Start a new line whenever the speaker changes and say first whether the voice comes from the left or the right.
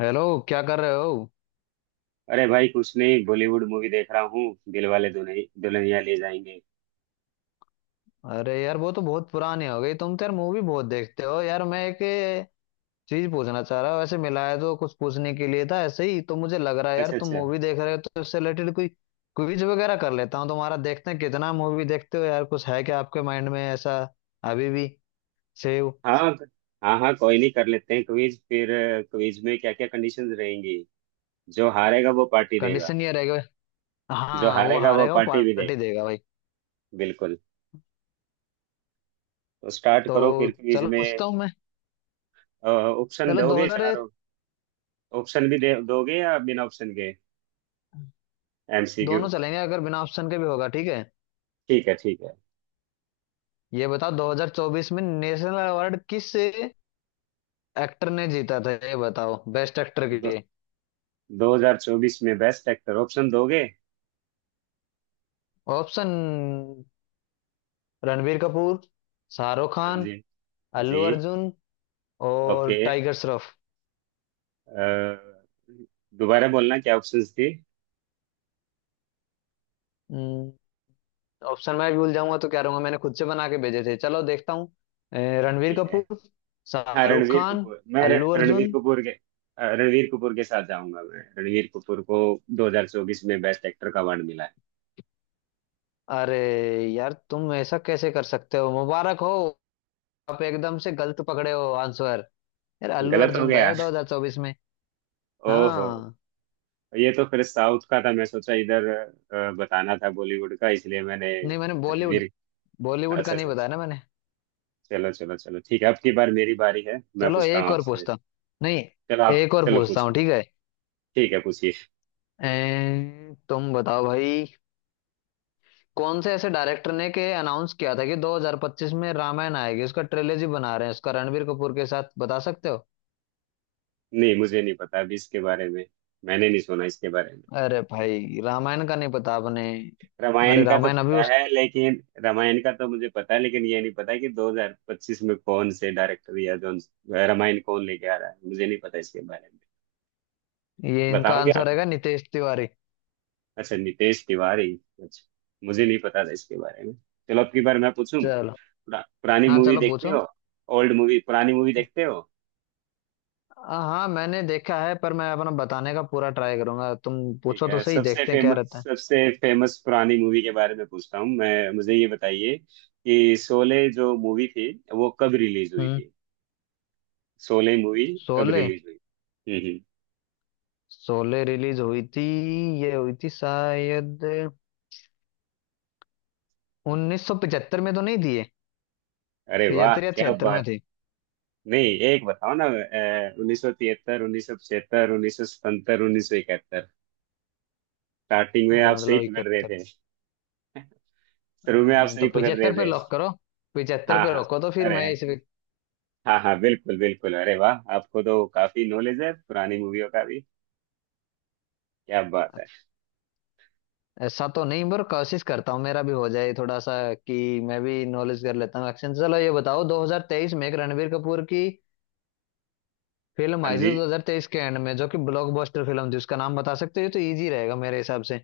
left: Hello. क्या कर रहे हो?
right: अरे भाई, कुछ नहीं, बॉलीवुड मूवी देख रहा हूँ। दिलवाले दुल्हनिया दुल्हनिया ले जाएंगे।
left: अरे यार, वो तो बहुत पुरानी हो गई। तुम तो यार मूवी बहुत देखते हो यार। मैं एक चीज पूछना चाह रहा हूँ। वैसे मिला है तो कुछ पूछने के लिए था, ऐसे ही तो। मुझे लग रहा है यार
right: अच्छा
left: तुम
right: अच्छा।
left: मूवी देख रहे हो तो इससे रिलेटेड कोई क्विज वगैरह कर लेता हूँ तुम्हारा, देखते हैं कितना मूवी देखते हो यार। कुछ है क्या आपके माइंड में ऐसा? अभी भी सेव।
right: हाँ हाँ हाँ, कोई नहीं, कर लेते हैं क्विज फिर। क्विज में क्या क्या कंडीशंस रहेंगी? जो हारेगा वो पार्टी देगा।
left: कंडीशन ये रहेगा।
right: जो
left: हाँ, वो
right: हारेगा वो
left: हारे हो
right: पार्टी भी दे।
left: पार्टी देगा भाई।
right: बिल्कुल। तो स्टार्ट
left: तो
right: करो फिर क्विज
left: चलो
right: में।
left: पूछता हूँ मैं।
right: ऑप्शन
left: चलो, दो
right: दोगे
left: हजार
right: चारों? ऑप्शन भी दे दोगे या बिना ऑप्शन के? एमसीक्यू?
left: दोनों चलेंगे, अगर बिना ऑप्शन के भी होगा, ठीक है।
right: ठीक है ठीक है।
left: ये बताओ, 2024 में नेशनल अवार्ड किस एक्टर ने जीता था? ये बताओ, बेस्ट एक्टर के
right: दो,
left: लिए।
right: 2024 में बेस्ट एक्टर, ऑप्शन दोगे?
left: ऑप्शन: रणबीर कपूर, शाहरुख
right: हाँ
left: खान,
right: जी। जी।
left: अल्लू अर्जुन और
right: ओके।
left: टाइगर श्रॉफ।
right: अ, दोबारा बोलना, क्या ऑप्शंस थे।
left: हम्म, ऑप्शन मैं भूल जाऊंगा तो क्या रहूंगा? मैंने खुद से बना के भेजे थे, चलो देखता हूँ। अ, रणबीर
right: ठीक है।
left: कपूर,
right: हाँ,
left: शाहरुख
right: रणवीर
left: खान,
right: कपूर। मैं
left: अल्लू
right: रणवीर
left: अर्जुन।
right: कपूर के, रणवीर कपूर के साथ जाऊंगा। मैं रणवीर कपूर को 2024 में बेस्ट एक्टर का अवार्ड मिला।
left: अरे यार, तुम ऐसा कैसे कर सकते हो? मुबारक हो, आप एकदम से गलत पकड़े हो आंसर। यार,
right: है
left: अल्लू
right: गलत हो
left: अर्जुन था
right: गया।
left: यार 2024 में।
right: ओहो।
left: हाँ।
right: ये तो फिर साउथ का था, मैं सोचा इधर बताना था बॉलीवुड का, इसलिए मैंने
left: नहीं, मैंने बॉलीवुड
right: रणवीर।
left: बॉलीवुड का
right: अच्छा
left: नहीं
right: अच्छा
left: बताया
right: अच्छा।
left: ना मैंने।
right: चलो चलो चलो, ठीक है, अब की बार मेरी बारी है, मैं
left: चलो
right: पूछता हूँ
left: एक और
right: आपसे।
left: पूछता हूँ। नहीं,
right: चलो आप
left: एक और
right: चलो
left: पूछता
right: पूछ।
left: हूँ, ठीक है।
right: ठीक है, पूछिए।
left: तुम बताओ भाई। कौन से ऐसे डायरेक्टर ने के अनाउंस किया था कि 2025 में रामायण आएगी, उसका ट्रेलॉजी बना रहे हैं उसका रणबीर कपूर के साथ, बता सकते हो?
right: नहीं, मुझे नहीं पता अभी इसके बारे में। मैंने नहीं सुना इसके बारे में।
left: अरे भाई, रामायण का नहीं पता आपने? अरे,
right: रामायण का तो
left: रामायण अभी
right: पता
left: उस।
right: है, लेकिन रामायण का तो मुझे पता है, लेकिन ये नहीं पता कि 2025 में कौन से डायरेक्टर या जो रामायण कौन लेके आ रहा है, मुझे नहीं पता इसके बारे में।
left: ये इनका
right: बताओगे
left: आंसर
right: आप?
left: रहेगा, नितेश तिवारी।
right: अच्छा, नितेश तिवारी। अच्छा, मुझे नहीं पता था इसके बारे में। चलो अब की बार मैं पूछूं।
left: चलो।
right: पुरानी
left: हाँ
right: मूवी
left: चलो
right: देखते
left: पूछो।
right: हो? ओल्ड मूवी, पुरानी मूवी देखते हो?
left: हाँ, मैंने देखा है, पर मैं अपना बताने का पूरा ट्राई करूंगा। तुम
right: ठीक
left: पूछो तो
right: है,
left: सही,
right: सबसे
left: देखते हैं क्या रहता
right: फेमस,
left: है।
right: सबसे फेमस पुरानी मूवी के बारे में पूछता हूँ मैं। मुझे ये बताइए कि शोले जो मूवी थी, वो कब रिलीज हुई
left: हम्म।
right: थी। शोले मूवी कब
left: शोले,
right: रिलीज हुई? हम्म हम्म।
left: शोले रिलीज हुई थी, ये हुई थी शायद 1975 में, तो नहीं थी ये?
right: अरे वाह,
left: 75 या
right: क्या
left: 76
right: बात।
left: में थी।
right: नहीं, एक बताओ ना, 1973, 1975, 1970, 1971? स्टार्टिंग में
left: अरे
right: आप सही
left: मतलब
right: पकड़ रहे
left: 71।
right: थे। शुरू में आप सही
left: तो
right: पकड़ रहे
left: 75 पे
right: थे।
left: लॉक करो, 75
right: हाँ
left: पे
right: हाँ।
left: रोको तो फिर
right: अरे।
left: मैं इस।
right: हाँ हाँ, बिल्कुल बिल्कुल, अरे वाह, आपको तो काफी नॉलेज है पुरानी मूवियों का भी। क्या बात है।
left: ऐसा तो नहीं, पर कोशिश करता हूँ मेरा भी हो जाए थोड़ा सा कि मैं भी नॉलेज कर लेता हूँ। एक्शन, चलो ये बताओ, 2023 में एक रणबीर कपूर की फिल्म
right: हाँ
left: आई थी,
right: जी।
left: 2023 के एंड में, जो कि ब्लॉकबस्टर फिल्म थी। उसका नाम बता सकते हो? ये तो इजी रहेगा मेरे हिसाब से।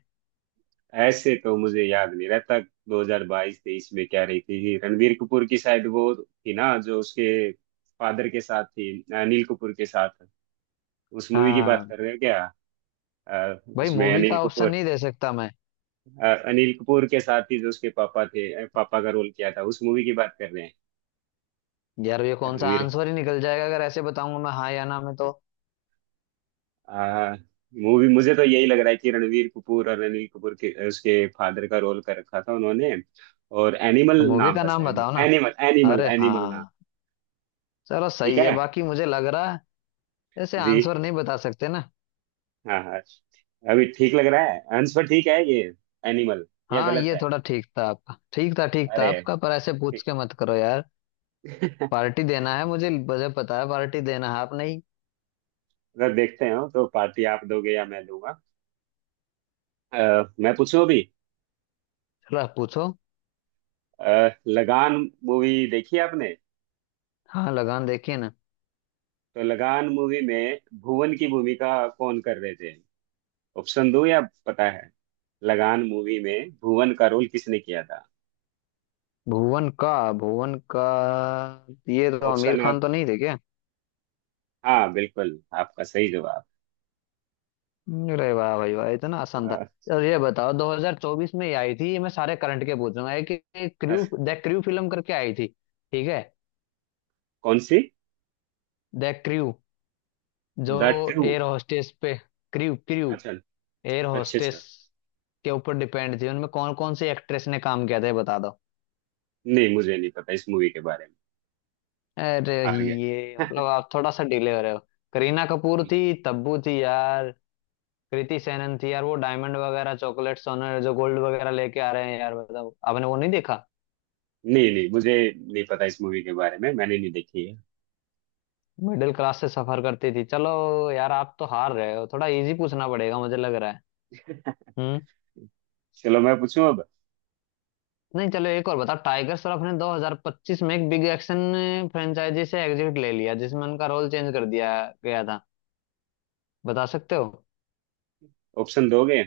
right: ऐसे तो मुझे याद नहीं रहता। 2022-23 में क्या रही थी रणबीर कपूर की? शायद वो थी ना, जो उसके फादर के साथ थी। अनिल कपूर के साथ। उस मूवी की बात
left: हाँ
right: कर रहे हो क्या?
left: भाई,
right: उसमें
left: मूवी
right: अनिल
left: का ऑप्शन
right: कपूर।
left: नहीं दे सकता मैं
right: अनिल कपूर के साथ ही, जो उसके पापा थे, पापा का रोल किया था, उस मूवी की बात कर रहे हैं।
left: यार। ये कौन सा
right: रणवीर।
left: आंसर ही निकल जाएगा अगर ऐसे बताऊंगा मैं हाँ या ना में? तो,
right: आ, मूवी, मुझे तो यही लग रहा है कि रणवीर कपूर और अनिल कपूर के, उसके फादर का रोल कर रखा था उन्होंने। और
left: तो
right: एनिमल
left: मूवी
right: नाम
left: का
right: था,
left: नाम
right: साइड में।
left: बताओ ना।
right: एनिमल एनिमल
left: अरे
right: एनिमल नाम।
left: हाँ, चलो
right: ठीक
left: सही है
right: है
left: बाकी, मुझे लग रहा है ऐसे
right: जी।
left: आंसर नहीं बता सकते ना।
right: हाँ हाँ। अभी ठीक लग रहा है आंसर, ठीक है ये, एनिमल। या
left: हाँ,
right: गलत
left: ये
right: है।
left: थोड़ा ठीक था आपका, ठीक था, ठीक था
right: अरे।
left: आपका, पर ऐसे पूछ
right: ठीक।
left: के मत करो यार। पार्टी देना है, मुझे। मुझे पता है पार्टी देना है, आप नहीं।
right: अगर देखते हो तो पार्टी आप दोगे या मैं दूंगा? अ, मैं पूछूं अभी।
left: चलो आप पूछो।
right: लगान मूवी देखी आपने?
left: हाँ लगान देखिए ना।
right: तो लगान मूवी में भुवन की भूमिका कौन कर रहे थे? ऑप्शन दो या पता है? लगान मूवी में भुवन का रोल किसने किया था?
left: भुवन का भुवन का ये तो आमिर
right: ऑप्शन आप?
left: खान तो नहीं थे क्या?
right: हाँ, बिल्कुल आपका सही जवाब।
left: अरे वाह भाई वाह, इतना आसान था।
right: अ,
left: और ये बताओ, 2024 में ये आई थी, ये मैं सारे करंट के पूछ रहा हूँ। एक एक क्रू,
right: अस-
left: द क्रू फिल्म करके आई थी, ठीक है?
right: कौन सी?
left: द क्रू, जो
right: द ट्रू?
left: एयर होस्टेस पे, क्रू क्रू,
right: अच्छा
left: एयर
right: अच्छा
left: होस्टेस
right: अच्छा।
left: के ऊपर डिपेंड थी। उनमें कौन कौन सी एक्ट्रेस ने काम किया था ये बता दो।
right: नहीं, मुझे नहीं पता इस मूवी के बारे में।
left: अरे,
right: हार
left: ये
right: गया।
left: मतलब आप थोड़ा सा डिले हो रहे हो। करीना कपूर थी, तब्बू थी यार, कृति सेनन थी यार। वो डायमंड वगैरह, चॉकलेट, सोना जो गोल्ड वगैरह लेके आ रहे हैं यार, बताओ आपने वो नहीं देखा?
right: नहीं नहीं, मुझे नहीं पता इस मूवी के बारे में, मैंने नहीं देखी है।
left: मिडिल क्लास से सफर करती थी। चलो यार, आप तो हार रहे हो, थोड़ा इजी पूछना पड़ेगा मुझे, लग रहा है। हम्म।
right: चलो मैं पूछूं अब।
left: नहीं, चलो एक और बताओ। टाइगर श्रॉफ ने 2025 में एक बिग एक्शन फ्रेंचाइजी से एग्जिट ले लिया जिसमें उनका रोल चेंज कर दिया गया था, बता सकते हो?
right: ऑप्शन दोगे?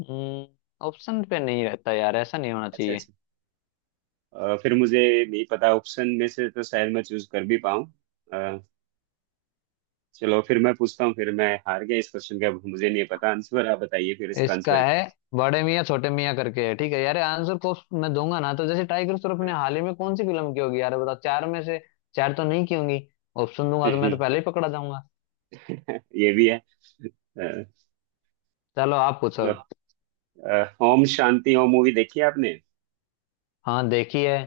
left: ऑप्शन पे नहीं रहता यार, ऐसा नहीं होना
right: अच्छा
left: चाहिए।
right: अच्छा। फिर मुझे नहीं पता, ऑप्शन में से तो शायद मैं चूज कर भी पाऊँ। अ, चलो फिर मैं पूछता हूँ, फिर मैं हार गया इस क्वेश्चन का, मुझे नहीं पता आंसर, आप बताइए फिर इसका
left: इसका
right: आंसर क्या
left: है बड़े मियाँ छोटे मियाँ करके है, ठीक है यार? आंसर को मैं दूंगा ना तो जैसे टाइगर श्रॉफ ने
right: है।
left: हाल ही में कौन सी फिल्म की होगी यार, बताओ। चार में से चार तो नहीं की होंगी। ऑप्शन दूंगा तो मैं तो पहले ही पकड़ा जाऊंगा।
right: ये भी है।
left: चलो आप पूछो।
right: चलो ओम शांति ओम मूवी देखी है आपने?
left: हाँ देखी है।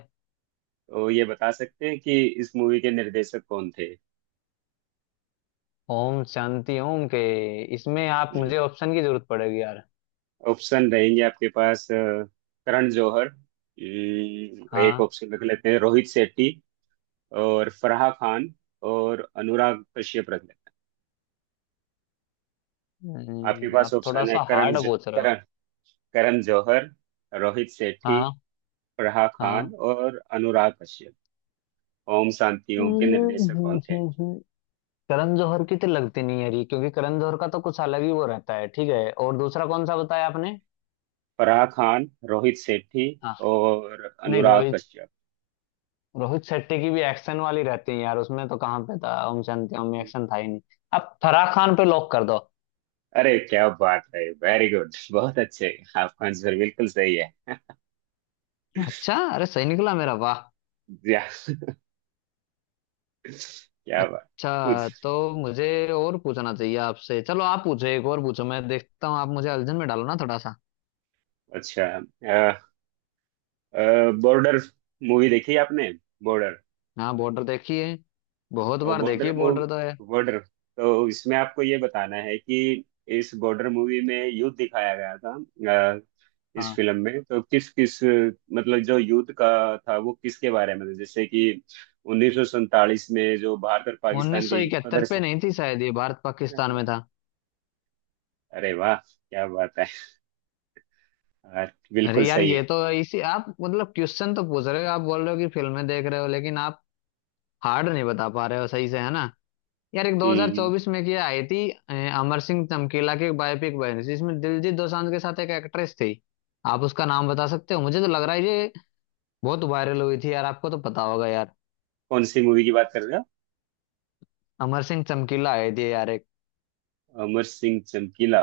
right: तो ये बता सकते हैं कि इस मूवी के निर्देशक कौन थे?
left: ओम शांति ओम के, इसमें आप मुझे ऑप्शन की जरूरत पड़ेगी यार।
right: ऑप्शन रहेंगे आपके पास। करण जौहर, एक
left: हाँ।
right: ऑप्शन रख लेते हैं, रोहित शेट्टी और फराह खान और अनुराग कश्यप रख। आपके पास
left: आप थोड़ा
right: ऑप्शन है:
left: सा
right: करण
left: हार्ड
right: ज,
left: पूछ रहा।
right: करण करण जौहर, रोहित सेठी,
left: हाँ,
right: फराह खान
left: हाँ।
right: और अनुराग कश्यप। ओम शांति ओम के निर्देशक कौन थे?
left: हम्म, करण जौहर की तो लगती नहीं है ये, क्योंकि करण जौहर का तो कुछ अलग ही वो रहता है, ठीक है। और दूसरा कौन सा बताया आपने?
right: फराह खान, रोहित सेठी
left: हाँ।
right: और
left: नहीं,
right: अनुराग
left: रोहित
right: कश्यप?
left: रोहित शेट्टी की भी एक्शन वाली रहती है यार, उसमें तो कहाँ पे था? ओम शांति ओम में एक्शन था ही नहीं। अब फराह खान पे लॉक कर दो।
right: अरे क्या बात है, वेरी गुड, बहुत अच्छे। आपका आंसर बिल्कुल सही है।
left: अच्छा, अरे सही निकला मेरा, वाह।
right: या, क्या बात। कुछ।
left: अच्छा तो मुझे और पूछना चाहिए आपसे। चलो आप पूछो, एक और पूछो, मैं देखता हूँ, आप मुझे अलझन में डालो ना थोड़ा सा।
right: अच्छा। बॉर्डर मूवी देखी है आपने? बॉर्डर।
left: हाँ, बॉर्डर देखी है, बहुत
right: तो
left: बार देखी
right: बॉर्डर
left: है
right: मूव
left: बॉर्डर तो है।
right: बॉर्डर तो इसमें आपको ये बताना है कि इस बॉर्डर मूवी में युद्ध दिखाया गया था। अ, इस
left: हाँ,
right: फिल्म में तो किस किस, मतलब जो युद्ध का था वो किसके बारे में था, जैसे कि 1947 में जो भारत और पाकिस्तान
left: उन्नीस सौ
right: के युद्ध को
left: इकहत्तर पे
right: दर्शा।
left: नहीं थी शायद, ये भारत पाकिस्तान में था।
right: अरे वाह क्या बात है यार, बिल्कुल
left: अरे यार,
right: सही
left: ये
right: है।
left: तो इसी आप मतलब क्वेश्चन तो पूछ रहे हो, आप बोल रहे हो कि फिल्में देख रहे हो, लेकिन आप हार्ड नहीं बता पा रहे हो सही से, है ना यार? एक
right: हम्म,
left: 2024 में क्या आई थी, अमर सिंह चमकीला की एक बायोपिक बनी थी, जिसमें दिलजीत दोसांझ के साथ एक एक्ट्रेस थी। आप उसका नाम बता सकते हो? मुझे तो लग रहा है ये बहुत वायरल हुई थी यार, आपको तो पता होगा यार।
right: कौन सी मूवी की बात कर रहे हो?
left: अमर सिंह चमकीला आए थे यार, एक।
right: अमर सिंह चमकीला,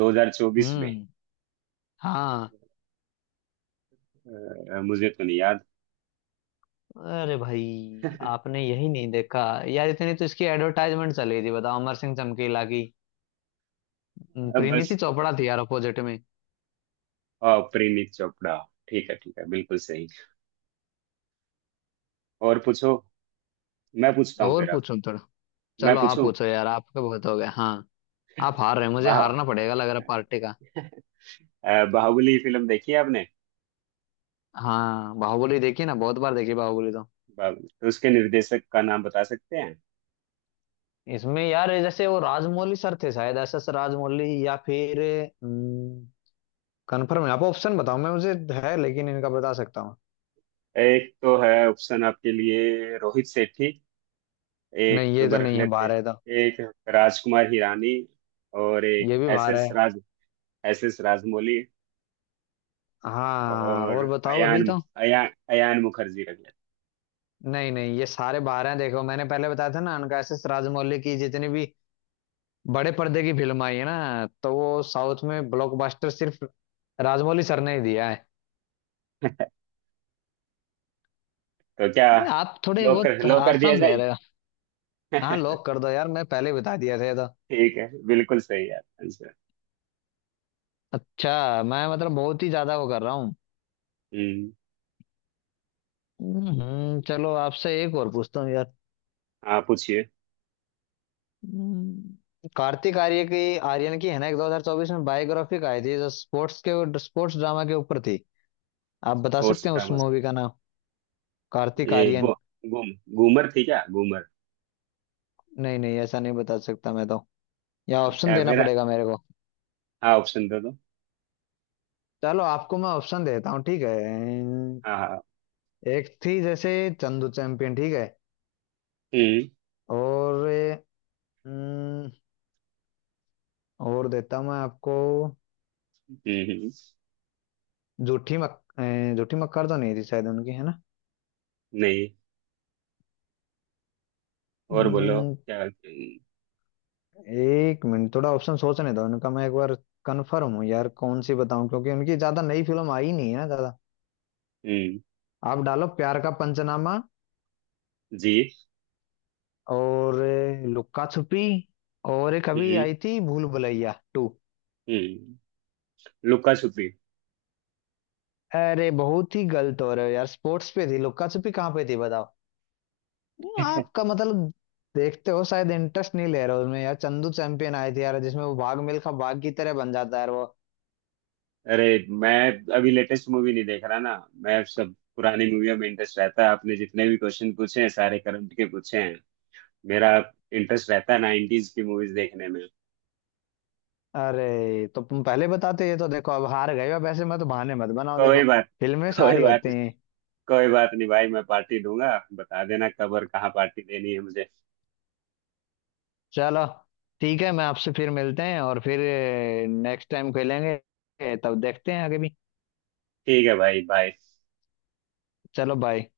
right: 2024 में?
left: हम्म, हाँ।
right: मुझे तो नहीं याद।
left: अरे भाई, आपने यही नहीं देखा यार? इतनी तो इसकी एडवर्टाइजमेंट चली थी, बताओ अमर सिंह चमकीला की।
right: अब
left: परिणीति
right: बस।
left: चोपड़ा थी यार अपोजिट में।
right: परिणीत चोपड़ा। ठीक है ठीक है, बिल्कुल सही। और पूछो। मैं पूछता हूँ
left: और
right: फिर आप।
left: पूछूं थोड़ा।
right: मैं
left: चलो आप
right: पूछूं।
left: पूछो यार, आपका बहुत हो गया। हाँ, आप हार रहे हैं, मुझे
right: बाह
left: हारना पड़ेगा लग रहा पार्टी का।
right: बाहुबली फिल्म देखी है आपने?
left: हाँ, बाहुबली देखी ना, बहुत बार देखी बाहुबली तो।
right: बाहुबली तो, उसके निर्देशक का नाम बता सकते हैं।
left: इसमें यार जैसे वो राजमौली सर थे शायद, एस एस राजमौली, या फिर कंफर्म है आप। ऑप्शन बताओ मैं, मुझे है लेकिन, इनका बता सकता हूँ।
right: एक तो है ऑप्शन आपके लिए रोहित सेठी।
left: नहीं,
right: एक
left: ये
right: मैं
left: तो
right: रख
left: नहीं है,
right: लेते
left: बारह है तो।
right: हैं, एक राजकुमार हिरानी, और एक
left: ये भी
right: एस
left: बारह
right: एस
left: है।
right: राज S.S. राजमौली,
left: हाँ,
right: और
left: और बताओ अभी
right: अयान
left: तो।
right: अयान अयान मुखर्जी रख लेते
left: नहीं, नहीं, ये सारे बारह हैं, देखो मैंने पहले बताया था ना उनका, एस एस राजमौली की जितनी भी बड़े पर्दे की फिल्म आई है ना तो वो साउथ में ब्लॉकबस्टर सिर्फ राजमौली सर ने ही दिया है।
right: हैं। तो क्या?
left: आप थोड़े
right: लो कर
left: बहुत
right: लो, कर दिया
left: आसान दे
right: जाए।
left: रहे हो। हाँ लॉक कर दो यार, मैं पहले ही बता दिया था ये तो।
right: ठीक है, बिल्कुल सही है आपका आंसर।
left: अच्छा, मैं मतलब बहुत ही ज्यादा वो कर रहा हूँ।
right: हम्म।
left: चलो आपसे एक और पूछता हूँ यार।
right: हाँ, पूछिए।
left: कार्तिक आर्यन की है ना, एक 2024 में बायोग्राफिक आई थी जो स्पोर्ट्स ड्रामा के ऊपर थी। आप बता
right: और
left: सकते हैं उस
right: सुदामा।
left: मूवी का नाम? कार्तिक
right: ये
left: आर्यन।
right: गो, गुम घूमर थी क्या? घूमर?
left: नहीं, नहीं, ऐसा नहीं बता सकता मैं तो, या ऑप्शन देना
right: मेरा।
left: पड़ेगा मेरे को।
right: हाँ, ऑप्शन दे दो।
left: चलो, आपको मैं ऑप्शन देता हूँ, ठीक है।
right: हाँ हाँ।
left: एक थी जैसे चंदू चैंपियन, ठीक है?
right: हम्म
left: और अम, और देता हूँ मैं आपको।
right: हम्म हम्म,
left: जूठी मक अ, जूठी मक्कर तो नहीं थी शायद उनकी, है ना?
right: नहीं। और बोलो,
left: हम्म,
right: क्या? हम्म।
left: एक मिनट, थोड़ा ऑप्शन सोचने दो उनका, मैं एक बार कंफर्म हूँ यार कौन सी बताऊं, क्योंकि उनकी ज्यादा नई फिल्म आई नहीं है ना ज्यादा।
right: हम्म,
left: आप डालो प्यार का पंचनामा
right: जी।
left: और लुक्का छुपी, और एक अभी
right: हम्म
left: आई थी भूल भुलैया टू।
right: हम्म। लुका छुपी।
left: अरे, बहुत ही गलत हो रहे हो यार, स्पोर्ट्स पे थी, लुक्का छुपी कहाँ पे थी बताओ? आपका मतलब, देखते हो शायद इंटरेस्ट नहीं ले रहे हो उसमें यार। चंदू चैंपियन आए थे यार, जिसमें वो भाग मिल्खा भाग की तरह बन जाता है यार वो।
right: अरे, मैं अभी लेटेस्ट मूवी नहीं देख रहा ना। मैं सब पुरानी मूवियों में इंटरेस्ट रहता है, आपने जितने भी क्वेश्चन पूछे हैं सारे करंट के पूछे हैं। मेरा इंटरेस्ट रहता है नाइनटीज की मूवीज देखने में।
left: अरे तो तुम पहले बताते ये तो, देखो अब हार गए हो वैसे, मत बहाने मत बनाओ, देखो
right: कोई बात।
left: फिल्में
right: कोई
left: सारी
right: बात।
left: होती हैं।
right: कोई बात नहीं भाई, मैं पार्टी दूंगा। बता देना कब और कहाँ पार्टी देनी है मुझे।
left: चलो ठीक है, मैं आपसे फिर मिलते हैं और फिर नेक्स्ट टाइम खेलेंगे, तब देखते हैं आगे भी।
right: ठीक है भाई, बाय।
left: चलो बाय।